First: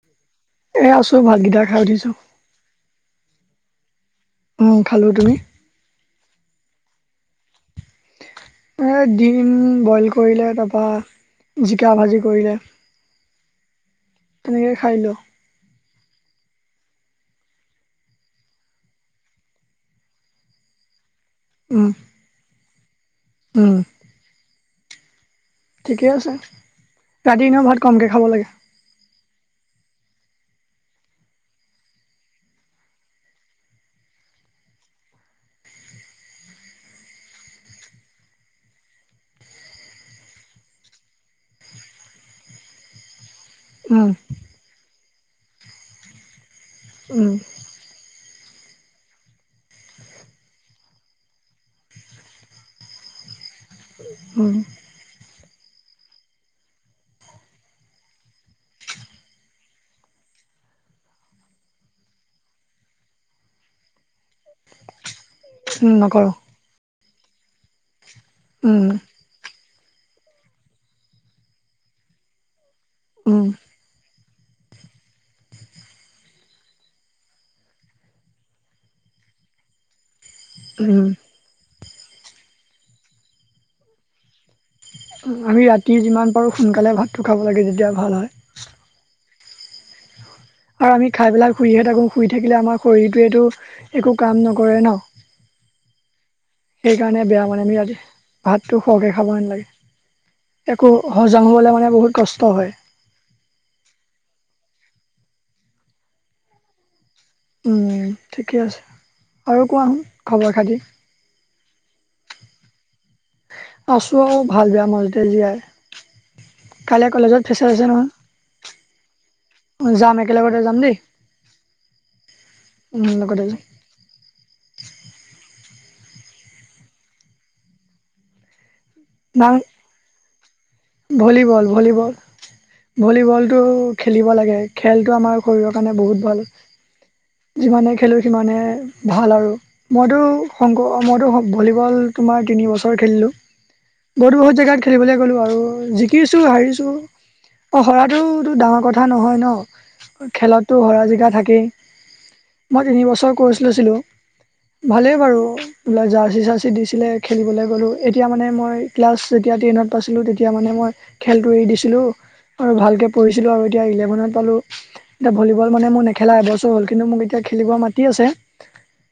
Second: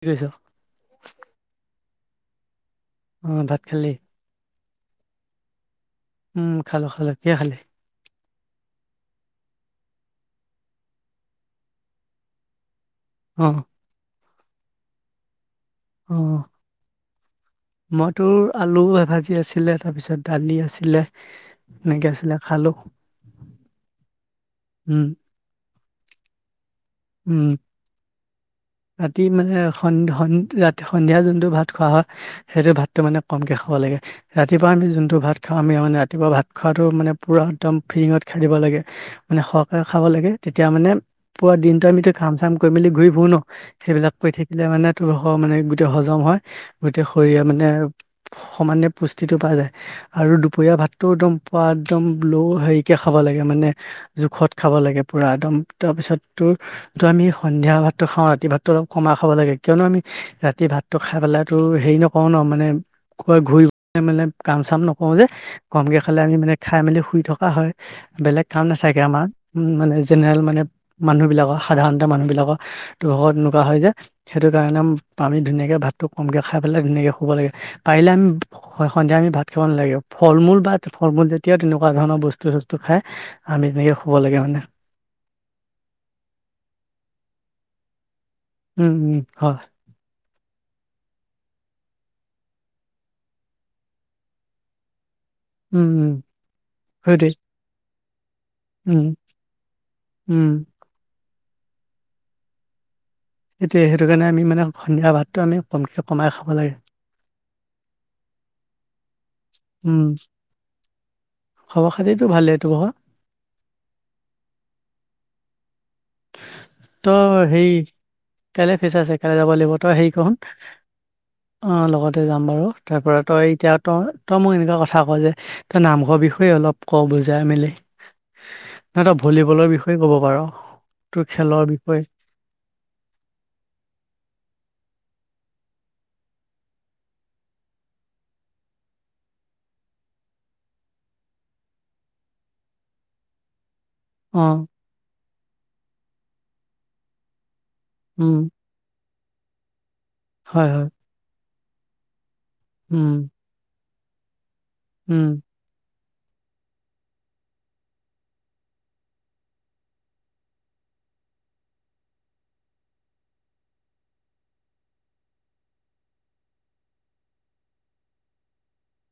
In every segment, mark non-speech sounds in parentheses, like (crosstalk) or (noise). কি কৈছ এ আছো ভাতকেইটা খাই উঠিছো। অ ভাত খালি? অ খালোঁ তুমি উম খালো খালো কিহে খালি। ডিম বইল কৰিলে তাৰপৰা জিকা ভাজি কৰিলে। অ তেনেকে খাই দিলো আৰু অ মইতো আলু এ ভাজি আছিলে তাৰপিছত দালি আছিলে। উম হেনেকে আছিলে খালো। উম উম ঠিকে আছে, উম। ৰাতি এনেও ভাত কমকে খাব লাগে। ৰাতি মানে ৰাতি সন্ধিয়া যোনটো ভাত খোৱা হয় সেইটো ভাতটো মানে কমকে খাব লাগে। ৰাতিপুৱা আমি যোনটো ভাত খাওঁ আমি মানে ৰাতিপুৱা ভাত খাওতে মানে পুৰা একদম ফ্ৰিঙত খাই দিব লাগে মানে স খাব লাগে তেতিয়া মানে পোৰা দিন আমি খাম চাম কৰি মেলি ঘূৰি ফোৰ ন উম সেইবিলাক কৰি থাকিলে মানে তোৰ মানে গোটেই হজম হয় গতিকে উম শৰিৰে মানে। সমানে পুষ্টিটো পোৱা যায় আৰু দুপৰীয়া ভাতটো একদম পোৱা একদম ল' হেৰিকে খাব লাগে মানে জোখত উম খাব লাগে পুৰা একদম তাৰপিছত তোৰ তটো আমি সন্ধিয়া ভাতটো খাওঁ ৰাতি ভাতটো অলপ কমা খাব লাগে কিয়নো আমি ৰাতি ভাতটো খাই পেলাই হেৰি নকওঁ ন মানে কয় ঘূৰি মানে কাম চাম নকও যে উম কমকে খালে নকৰো আমি মানে খাই মেলি শুই থকা হয় বেলেগ কাম উম নাথাকে আমাৰ, উ মানে জেনেৰেল মানে মানুহ বিলাকৰ সাধাৰণ মানুহ বিলাকৰ তত উম এনেকুৱা হয় যে। সেইটো কাৰণে আমি ধুনীয়াকে ভাতটো কমকে খাই পেলাই ধুনীয়াকে শুব লাগে পাৰিলে আমি সন্ধিয়া আমি ভাত খাব নালাগে। ফল মূল বা উম ফল মূল যেতিয়াও তেনেকুৱা ধৰণৰ বস্তু চস্তু খাই আমি তেনেকে শুব লাগে মানে আমি ৰাতি যিমান পাৰোঁ সোনকালে ভাতটো খাব লাগে যেতিয়া ভাল হয় উম উম হয়। আৰু আমি খাই পেলাই শুইহে থাকো শুই থাকিলে আমাৰ শৰীৰটোৱে এইটো একো কাম নকৰে ন উম উম হয় সেইকাৰণে দেই, বেয়া মানে আমি ই ভাতটো উম, শৱকে খাব নালাগে, উম, একো হজম হ'বলৈ মানে বহুত কষ্ট হয়। এতিয়া সেইটো কাৰণে আমি মানে সন্ধিয়া ভাতটো আমি কমকে কমাই খাব লাগে। উম ঠিকে আছে আৰু কোৱা খবৰ খাতি। খব খাতিতো ভালেই তোমাৰ আছো আৰু ভাল বেয়া মাজতে জীয়াই। কাইলে কলেজত ফেৰ্চাচ আছে নহয়। কেইলে ফেচাচ আছে কাইলৈ যাব লাগিব তই হেৰি যাম কৰচোন। একেলগতে যাম দেই অ লগতে যাম বাৰু তাৰ উম পৰা লগতে তই যাম এতিয়া তই তই মোক এনেকুৱা কথা ক যে তই নামঘৰ বিষয়ে অলপ ক বুজাই মেলি। নহয় তই যাম ভলীবলৰ বিষয়ে ক'ব পাৰ। তোৰ খেলৰ ভলীবল বিষয়ে ভলীবল ভলীবলটো খেলিব লাগে খেলটো আমাৰ শৰীৰৰ কাৰণে বহুত ভাল। যিমানে খেলোঁ সিমানে ভাল আৰু মইতো শংকৰ মইতো ভলীবল তোমাৰ তিন বছৰ খেলিলোঁ (unintelligible) বহুত বহুত জেগাত খেলিবলে গ'লো আৰু জিকিছো হাৰিছো অ উম, হৰাতোটো ডাঙৰ কথা কথা নহয় ন হয়, খেলতো হয়, হৰা জিকা থাকেই মই তিন উম, বছৰ কৰ্চ লৈছিলো ভালেই উম, বাৰু বোলে জাৰ্চি চাৰ্চি দিছিলে খেলিবলৈ গ'লোঁ। এতিয়া মানে মই ক্লাছ যেতিয়া টেনত পাইছিলোঁ তেতিয়া মানে মই খেলটো এৰি দিছিলোঁ আৰু ভালকে পঢ়িছিলো আৰু এতিয়া ইলেভেনত পালো। এতিয়া ভলীবল মানে মোৰ নেখেলা এবছৰ হ'ল। কিন্তু মোক এতিয়া খেলিব মাতি আছে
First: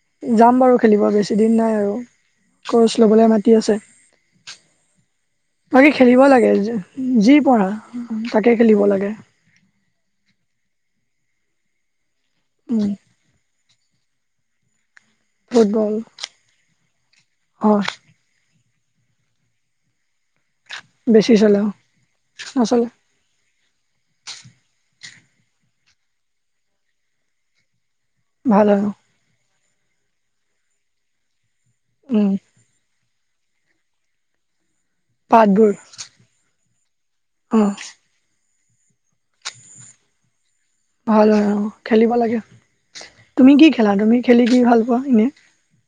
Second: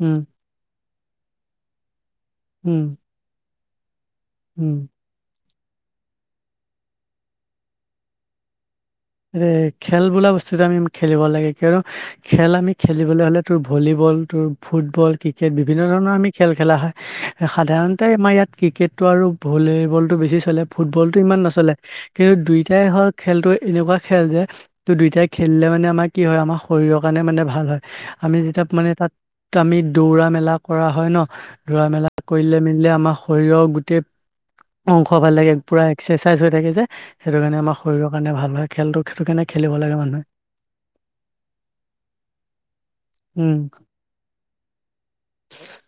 উম, যাম বাৰু খেলিব বেছিদিন নাই আৰু উম, কৰ্ছ ল'বলৈ মাতি আছে উম বাকী খেলিব লাগে যি পৰা তাকে খেলিব লাগে। খেল বোলা বস্তুত আমি খেলিব লাগে কিয়নো খেল আমি উম, খেলিবলে হলে তোৰ ভলী বল ফুটবল ক্ৰিকেট বিভিন্ন ফুটবল ধৰণৰ আমি খেল খেলা হয়। হয় সাধাৰণতে আমাৰ ইয়াত ক্ৰিকেটটো আৰু ভলীবলটো বেছি চলে ফুটবলতটো বেছি ইমান চলে নচলে কিন্তু দুইটাই নচলে হওক খেলতো এনেকোৱা খেল। দুইটাই খেলিলে মানে আমাৰ কি হয় আমাৰ শৰীৰৰ কাৰণে মানে ভাল হয়। আমি যেতিয়া ভাল হয় মানে তাত আমি দৌৰা মেলা কৰা হয় ন ৰোৱা মেলা উম, কৰিলে মেলিলে আমাৰ শৰীৰৰ গোটেই অংশ ভাল লাগে পাতবোৰ পুৰা এক্সাৰচাইজ হৈ থাকে যে সেইটো কাৰণে অ আমাৰ শৰীৰৰ কাৰণে ভাল হয়। খেলটোটো হেতু কাৰণে খেলিব লাগে মানুহে ভাল হয় অ খেলিব লাগে তুমি উম কি খেলা তুমি খেলি কি ভাল পোৱা এনে?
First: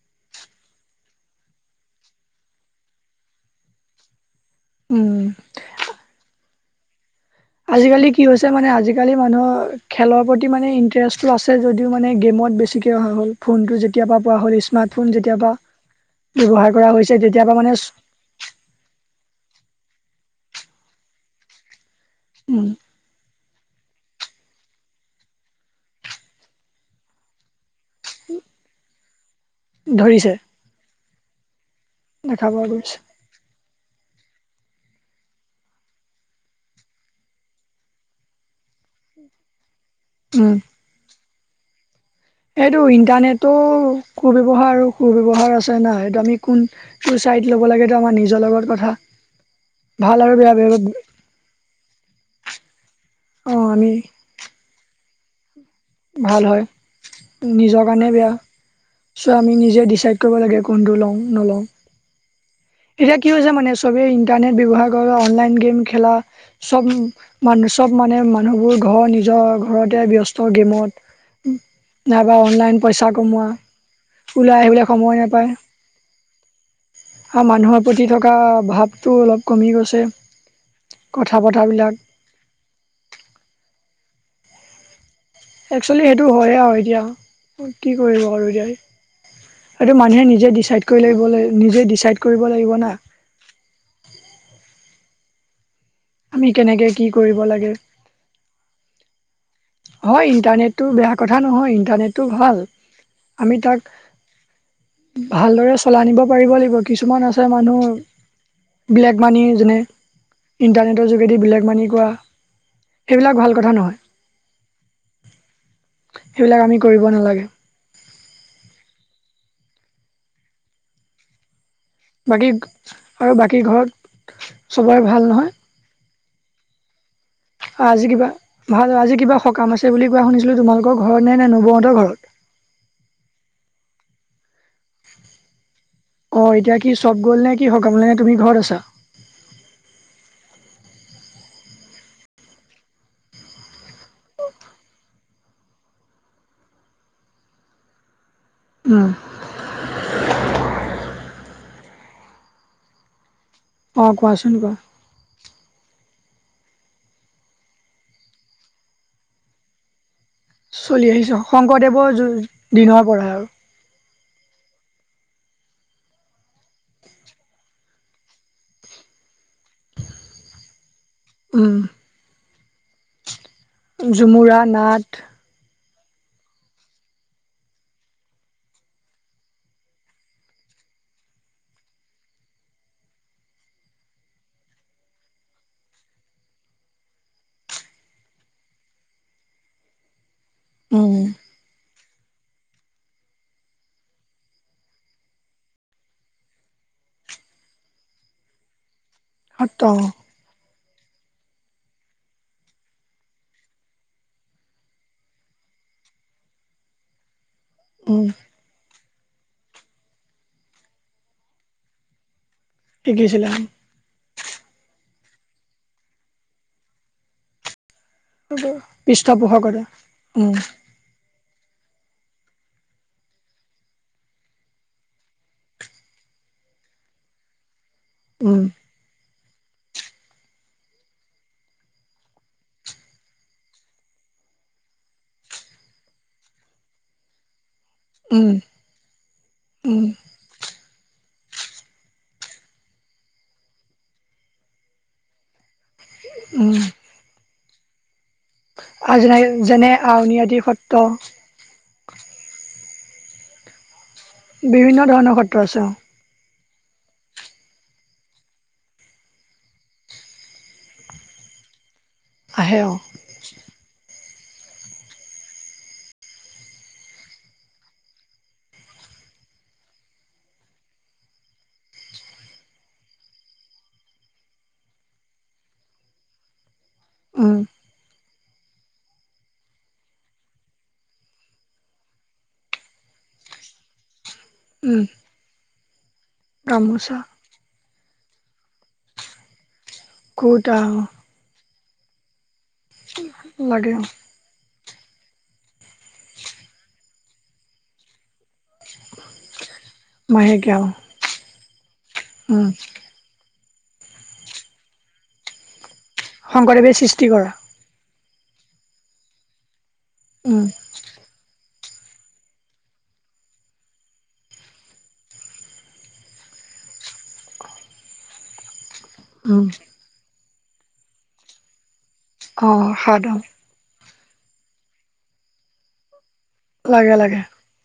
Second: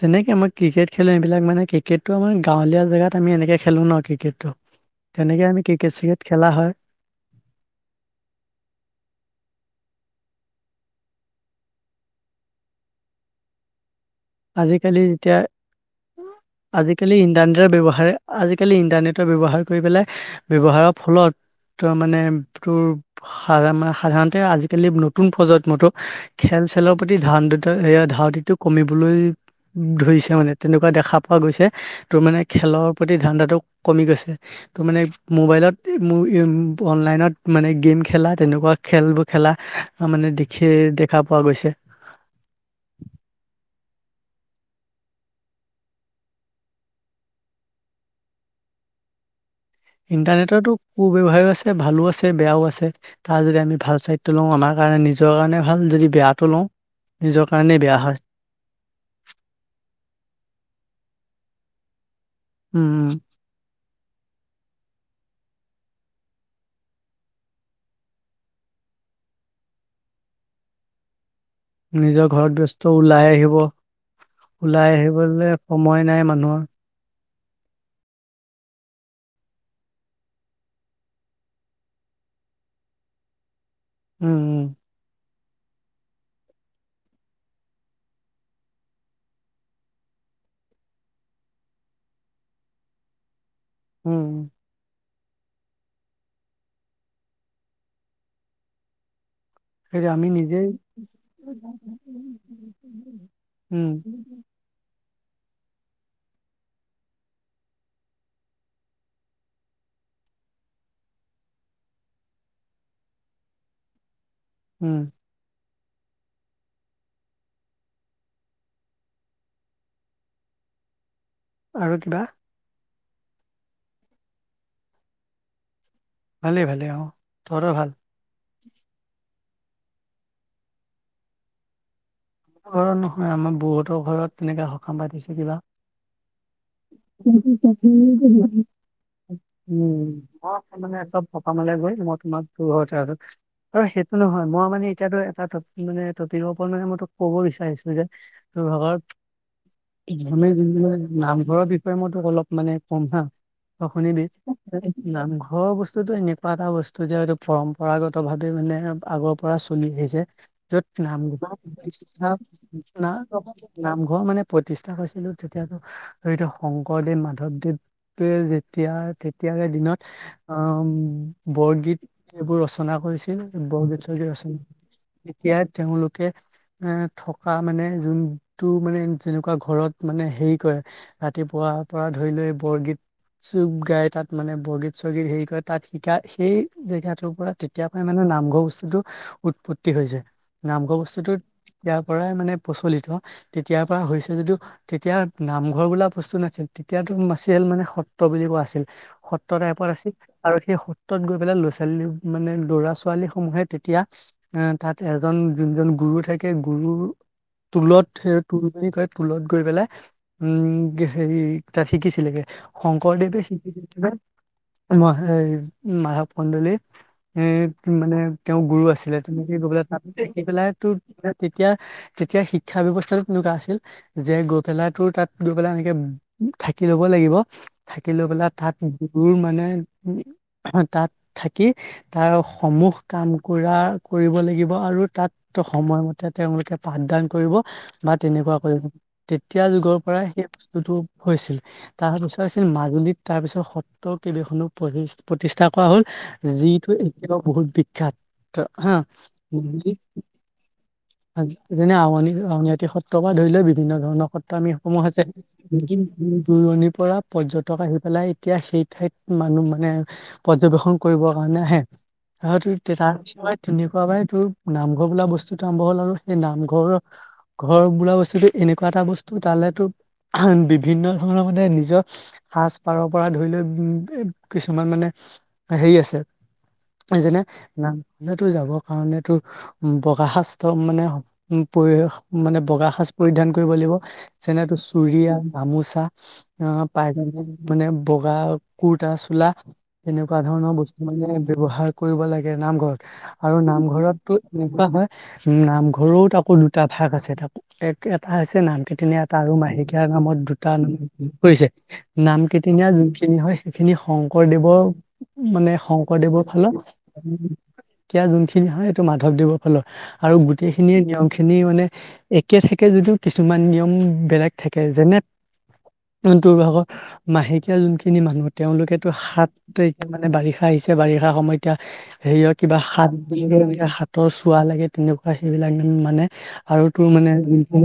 তেনেকৈ মই ক্ৰিকেট খেলো এইবিলাক মানে ক্ৰিকেটটো আমাৰ গাঁৱলিয় জেগাত আমি এনে যে খেলোঁ ন ক্ৰিকেটটো উম। তেনেকে আমি ক্ৰিকেট চিকেট খেলা হয়। আজিকালি কি হৈছে মানে আজিকালি মানুহৰ খেলৰ প্ৰতি মানে ইণ্টাৰেষ্টটো আছে যদিও মানে গেমত বেছি ঠিকে অহা হ'ল ফোন টো যেতিয়া পোৱা হ'ল আজিকালি স্মাৰ্ট ফোন এতিয়া যেতিয়া পা আজিকালি ইণ্টাৰনেটৰ ব্যৱহাৰে আজিকালি ইন্টাৰনেটৰ ব্যৱহাৰ কৰি পেলাই ব্যৱহাৰৰ ফলত ত মানে উম তোৰ সা মানে সাধাৰণতে আজিকালি নতুন প্ৰজন্মতো খেল চেলৰ প্ৰতি ধান দুটা ধান টো কমিবলৈ ধৰিছে মানে তেনেকুৱা দেখা পোৱা গৈছে তোৰ মানে দেখা পোৱা খেলৰ গৈছে। প্ৰতি ধানদাটো কমি গৈছে। ত মানে মোবাইলত মোৰ অনলাইনত মানে গেম খেলা তেনেকুৱা খেলবোৰ খেলা লা মানে উম দেখি দেখা পোৱা গৈছে। এইটো ইণ্টাৰনেটো কু ব্যৱহাৰ আৰু সু ব্যৱহাৰ আছে না এইটো আমি কোনটো ছাইড ল'ব লাগে সেইটো আমাৰ নিজৰ লগত কথা। ভাল আৰু বেয়া বেয়া ইন্টাৰনেটৰো কু ব্যৱসায় আছে ভালো আছে বেয়াও আছে তাৰ যদি আমি ভাল চাইটো লওঁ আমাৰ কাৰণে নি ভাল হয় নিজৰ কাৰণে বেয়া। চ' আমি নিজে ডিচাইড কৰিব লাগে কোনটো লওঁ নলওঁ? এতিয়া উম কি হৈছে মানে নেছ চবেই ইণ্টাৰনেট ব্যৱহাৰ কৰা অনলাইন গেম খেলা চব মানুহ চব মানে মানুহবোৰ ঘৰৰ নিজৰ ঘৰতে ব্যস্ত গেমত নিজৰ নাইবা ঘৰত অনলাইন ব্যস্ত পইচা ওলাই কমোৱা আহিব। আহিবলৈ ওলাই সময় নাপায় আহিবলৈ সময় নাই মানুহৰ। মানুহৰ প্ৰতি থকা ভাৱটো অলপ কমি গৈছে। কথা পতাবিলাক উম উম। একচোৱেলি সেইটো হয় আৰু এতিয়া কি কৰিব আৰু এতিয়া। এইটো মানুহে নিজে ডিচাইড কৰি লাগিব লাগ নিজে ডিচাইড কৰিব লাগিব না? উম। আমি কেনেকে কি কৰিব লাগে সেইটো আমি হয়' নিজেই ইণ্টাৰনেটটো বেয়া কথা নহয়। ইণ্টাৰনেটটো ভাল আমি উম তাক ভালদৰে চলাই নিব পাৰিব লাগিব কিছুমান আছে মানুহ ব্লেক মানি যেনে, ইণ্টাৰনেটৰ যোগেদি ব্লেক মানি কোৱা এইবিলাক ভাল কথা নহয়। উম। সেইবিলাক আমি কৰিব নালাগে। আৰু কিবা? বাকী আৰু বাকী ঘৰত চবৰে ভাল নহয়? ভালে ভালে অ। তহঁতৰ অ' ভাল আজি কিবা ভাল আজি কিবা সকাম আছে বুলি কোৱা শুনিছিলো তোমালোকৰ ঘৰত নে নে নৱৌহতৰ ঘৰত? ঘৰত নহয় আমাৰ বহুতৰ ঘৰত তেনেকা সকাম পাতিছে কিবা! অ এতিয়া কি চব গ'ল নে কি সকামলে নে তুমি ঘৰত (unintelligible) আছা মানে চব সকামলে গৈ মই তোমাক দূৰ হ তাৰপিছত আৰু সেইটো নহয় মই মানে এতিয়াতো এটা মানে তৰ পৰত মানে মই তো ক'ব বিচাৰিছিলো যে তোৰ উম ভাগত ম নামঘৰৰ বিষয়ে মইতো অলপ মানে ক'ম হা। অ' শুনিবি, কোৱাচোন কোৱা নামঘৰ বস্তু বস্তুতো এনেকুৱা এটা বস্তু যে হয়টো পৰম্পৰাগতভাৱে মানে আগৰ পৰা চলি আহিছে। চলি আহিছ। শংকৰদেৱৰ হ যু- দিনৰ না পৰাই আৰু নামঘৰ মানে প্ৰতিষ্ঠা কৰিছিলো তেতিয়াতো ধৰি শংকৰদেৱ -মাধৱদেৱে যেতিয়া এতিয়া দিনত অ উম বৰগীত এইবোৰ ৰচনা কৰিছিল বৰগীত চৰগীত ৰ পুৰা নাট এতিয়া তেওঁলোকে এ থকা মানে যোনটো মানে যেনেকুৱা ঘৰত মানে হেৰি কৰে ৰাতিপুৱা তাৰপৰা ধৰি লৈ বৰগীত চুপ গাই তাত মানে বৰগীত চৰগীত হেৰি কৰে তাত শিকা সেই জেগাটোৰ পৰা তেতিয়া পৰাই মানে নামঘৰ বস্তুতো উৎপত্তি হৈছে। নামঘৰ উম বস্তুটোত তেতিয়াৰ পৰাই মানে প্ৰচলিত। তেতিয়াৰ পৰা হৈছে যদিও তেতিয়া নামঘৰ বোলা বস্তু নাছিল এতিয়াতো মাৰ্চিয়েল মানে সত্ৰ বুলি কোৱা আছিল। সত্ৰ টাইপত আছিল আৰু সেই সত্ৰ- ত গৈ পেলাই ল'ৰা-ছোৱালী মানে ল'ৰা ছোৱালী সমূহে তেতিয়া এ তাত এজন যোনজন গুৰু থাক গুৰুৰ তুলত উম সেই তুল বুলি কয় তুলত গৈ পেলাই উম হেৰি তাত শিকিছিলে গে। শংকৰদেৱে শিকিছিলে শিকি লিখিলে মই এই মাধৱ কন্দলী এ মানে তেওঁ গুৰু আছিলে পৃষ্ঠপোষকতা তেনেকে উম পেলাই তোত তেতিয়া তেতিয়া শিক্ষা ব্যৱস্থাতো তেনেকুৱা আছিল যে গৈ পেলাই টোৰ তাত দুবেলা এনেকে থাকি লব লাগিব থাকি লৈ পেলাই উম তাত গুৰু মানে উম তাত থাকি তাৰ সমূহ কাম কৰা কৰিব লাগিব। আৰু তাত তশ সময় মতে তেওঁলোকে পাঠদান কৰিব। বা উম তেনেকুৱা কৰি তেতিয়া যুগৰ উম পৰাই সেই বস্তুটো। হৈছিল তাৰ পিছত হৈছিল মাজুলীত তাৰপিছত সত্ৰ কেইবাখনো প্ৰতিষ্ঠ প্ৰতিষ্ঠা কোৱা হল উম যিটোটো এতিয়া বহুত বিখ্যাত। হা যেনে আউনীআদি সত্ৰ আ যেনে আউনীআটী সত্ৰখন ধৰি লও বিভিন্ন ধৰণৰ সত্ৰ বিভিন্ন আমিসমূহ হৈছে ধৰণৰ সত্ৰ আছে অ দূৰণিৰ পৰা পৰ্যটক আহি পেলাই এতিয়া সেই ঠাইত মানুহ মানে পৰ্যবেক্ষন কৰিবৰ কাৰণ নাহে হয় আহে অ তোৰ তাৰ পিছত তেনেকুৱা মাই তোৰ নামঘৰ বোলা বস্তু আৰম্ভ হ'ল আৰু সেই নামঘৰ। ঘৰ বোৱা বস্তুতটো এনেকুৱা এটা বস্তু তালেটো বিভিন্ন ধৰণৰ মানে নিজৰ সাজ পাৰৰ পৰা ধৰি লৈ উম কিছুমান মানে হেৰি আছে। যেনে উম নামখনে যাবৰ কাৰণ তো উ বগা সাজ ম মানে পৰি মানে বগা সাজ পৰিধান কৰিব লাগিব। যেনেতো উম চুৰিয়া গামোচা আহ পাই গামোচা যান মানে বগা কুৰ্তা চোলা সেনেকুৱা ধৰণৰ কুৰ্তা বস্তু অ, মানে ব্যৱহাৰ কৰিব লাগ- নামঘৰত আৰু লাগে অ নামঘৰতো এনেকুৱা হয়। উ নামঘৰতত আকৌ দুটা ভাগ আছে তাক এক এটা হৈছে নাম কীৰ্তনীয়া এটা আৰু মাহেকীয়া নামত দুটা মাহেকীয়া অ কৰিছে। নাম উম কেইদিনীয়া যোনখিনি হয় সেইখিনি শংকৰদেৱৰ মানে শ কৰ দেৱ ফাল শংকৰদেৱে সৃষ্টি কৰা এতিয়া যোনখিনি হয় সেইটো মাধৱ দেৱৰ ফালৰ আৰু উম গোটেইখিনিয়ে নিয়ম খিনি মানে একে থাকে যদিও কিছুমান নিয়ম বেলেগ থাকে। যেনে- ন্তোৰ ভাগৰ মাহেকীয়া যোনখিনি মানুহ তেওঁলোকে টো সাত উম তাৰিখে মানে বাৰিষা আহিছে বাৰিষা সময় এতিয়া হেৰিয় অ কিবা হাত সাত অ এনে হাতৰ চোৱা লাগে তেনেকুৱা সেইবিলাক এক মানে আৰু তোৰ লাগে মানে লাগে যোনখন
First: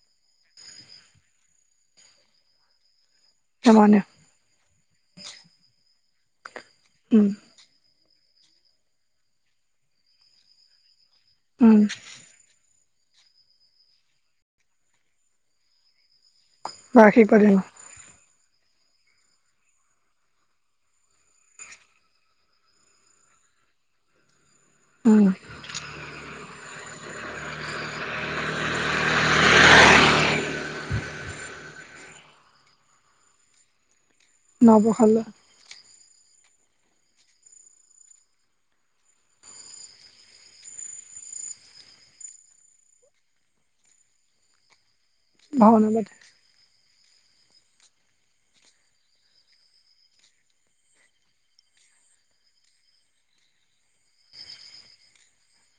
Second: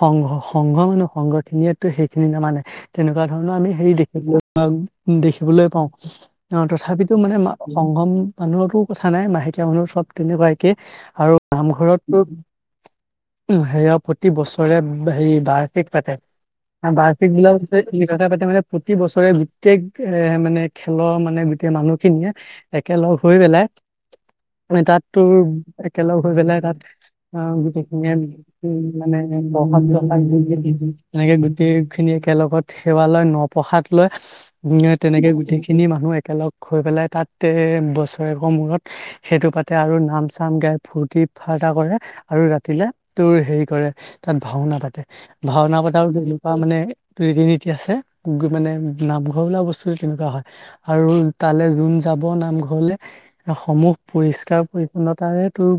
সংঘ সংঘ মানুহ সংঘ খিনিয়ো সেইখিনি নামানে তেনেকুৱা ধৰণৰ আমি হেৰি সমানে দেখিলোঁ। উ দেখিবলৈ পাওঁ অ তথাপিতো উম মানে সংগম মানুহৰো কথা নাই মাহেকীয়া মানুহৰ চব তেনেকুৱা একে আৰু উম নামঘৰতো উম সেয়া প্ৰতি বছৰে সে বাৰ্ষিক পাতে। বাৰ্ষিক পাতে বিলাক অ এনেকোৱা পাতে প্ৰতি বছৰে গোটেই এ মানে খেলৰ মানে গোটেই মানুহখিনিয়ে একেলগ হৈ পেলাই মানে তাত উম তোৰ গৈ পেলাই তাত অ গোটেইখিনিয় মানে (unintelligible) এনেকে গোটেই খিনি একেলগত সেৱা লয় নপ্ৰসাদ লয় নৱপ্ৰসাদ লয় তেনেকে গোটেই খিনি মানুহ একেলগ হৈ পেলাই তাতে বছৰেকৰৰ মূৰত সেইটো পাতে আৰু নাম চাম গাই। ফূৰ্তি-ফাৰ্তা কৰে আৰু ৰাতিলে তোৰ হেৰি কৰে তাত ভাওনা পাতে। ভাওনা পতা তেনেকুৱা মানে টো ৰীতি-নীতি আছে। মানে নামঘৰ বোলা বস্তুটো তেনেকুৱা হয়। আৰু তালে যোন যা ব নামঘৰলে, সমূহ পৰিষ্কাৰ- পৰিছন্নতাৰে তোৰ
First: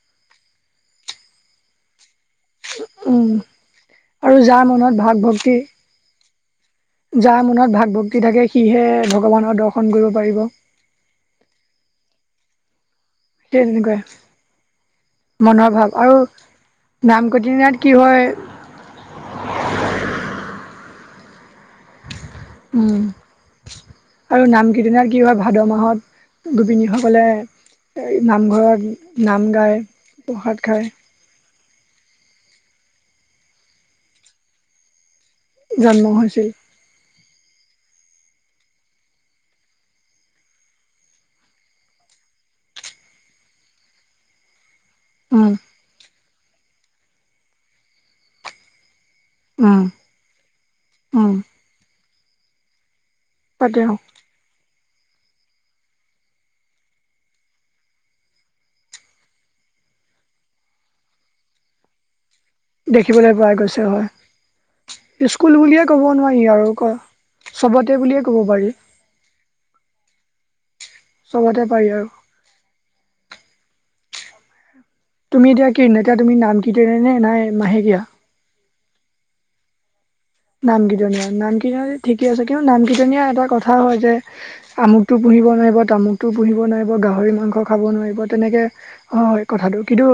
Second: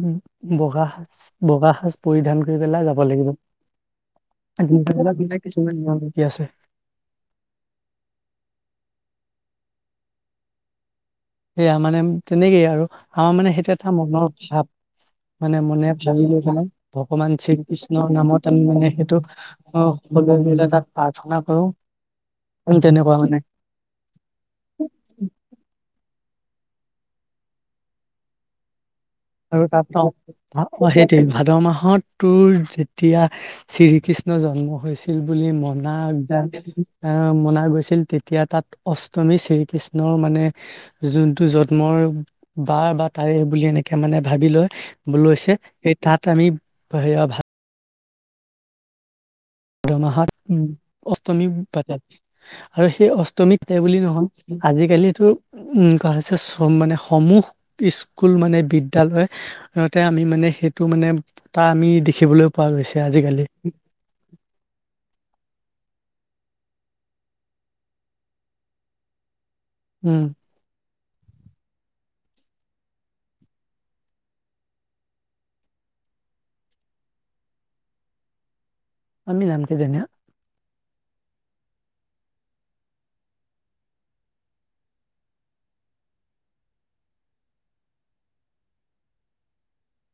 বগা সাজ- বগা সাজ পৰিধান কৰি পেলাই যাব উম লাগিব। আৰু যাৰ মনত ভাগ- তেনেকুৱা ভক্তি কিছুমান নিয়ম নীতি আছে যাৰ মনত ভাগ- ভক্তি থাকে, সিহে ভগৱানৰ দৰ্শন কৰিব পাৰিব। সেয়া মানে তেনেকেই আৰু। আমাৰ সেই মানে সেইটো এটা তেনেকুৱাই মনৰ ভাৱ। মানে মনৰ ভাৱ মনে আৰু ভাবি লৈ পেলাই, নাম ভগৱান কীৰ্তনত কি শ্ৰীকৃষ্ণৰ হয় নামত আমি মানে সেইটো অ' (unintelligible) দিলে তাত প্ৰাৰ্থনা কৰোঁ। উম। আৰু নাম-কীৰ্তনত কি হয়, ভাদ মাহত গোপিনীসকলে এ- নামঘৰত নাম আৰু গায় প্ৰসাদ তাৰপিছত- খায় অ'- সেইটোৱে। ভাদ মাহ ত তোৰ যেতিয়া শ্ৰীকৃষ্ণ জন্ম হৈছি ল বুলি মনা জন্ম হৈছিল যায় অ' মনা গৈছিল, তেতিয়া তাত অষ্টমী শ্ৰীকৃষ্ণৰ মানে যোনটো জন্মৰ বাৰ বা তাৰে বুলি এনে কে মানে ভাবি লৈ, লৈছে। উম সেই তাত আমি সেয়া ভা উম দ মাহত উম অষ্টমী পাতে। আৰু সেই অষ্ট মীক তাতে তেওঁ বুলি নহয়। আজিকালিতো উম, কোৱা হৈছে চ- মানে সমূহ স্কুল, মানে বিদ্যালয়, তে আমি মানে সেইটো মানে পতা আমি দেখিবলৈ পোৱা গৈছে দেখিবলৈ আজিকালি পোৱা গৈছে, হয়। স্কুল বুলিয়ে ক'ব নোৱাৰি আৰু ক', চবতে বুলিয়ে ক'ব পাৰি। উম। চবতে পাৰি আৰু। তুমি এতিয়া কি, এতিয়া তুমি নাম কীৰ্তনৰ নে না এ মাহেকীয়া? আমি নামকীৰ্তনীয়া। নামকীৰ্তনীয়া। নাম কীৰ্তনীয়া ঠিকে আছে। কিন্তু নাম কীৰ্তনীয়া এটা কথা হয় যে আমুকটো পুহিব নোৱাৰিব, তামুকটো পুহিব নোৱাৰিব, গাহৰি মাংস খাব নোৱাৰিব, তেনেকে হয় কথাটো, কিন্তু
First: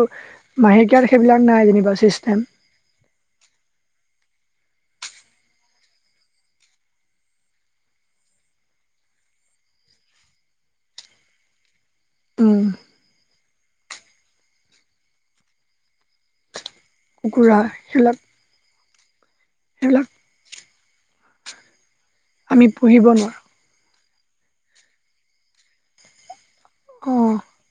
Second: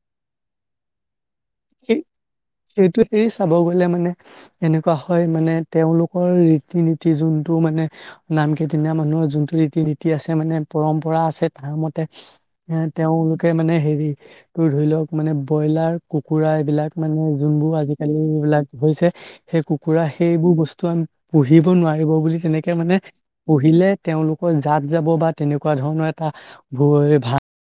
মাহেকীয়াত সেইবিলাক নাই যেনিবা সেই- ছিষ্টেম সেইটো- সেই চাব গ'লে মানে এনেকুৱা হয়, মানে তেওঁলোকৰ ৰীতি-নীতি যোনটো মানে, নামকীৰ্তনীয়া মানুহৰ যোনটো ৰীতি-নীতি আছে, মানে পৰম্পৰা আছে। তাৰ মতে এ তেওঁলোকে মানে হেৰি ধৰি লওঁক, মানে ব্ৰইলাৰ, কুকুৰা এইবিলাক মানে কুকুৰা যোনবোৰ সেইবিলাক আজিকালি এইবিলাক হৈছে সেই কুকুৰা, সেইবিলাক সেইবোৰ বস্তু আ- পুহিব নোৱাৰিব বুলি আমি তেনেকে মানে পুহিব পুহিলে তেওঁলোকৰ জাত যাব বা তেনেকুৱা ধৰণৰ এটা ভু- নোৱাৰোঁ এ অঁ ভা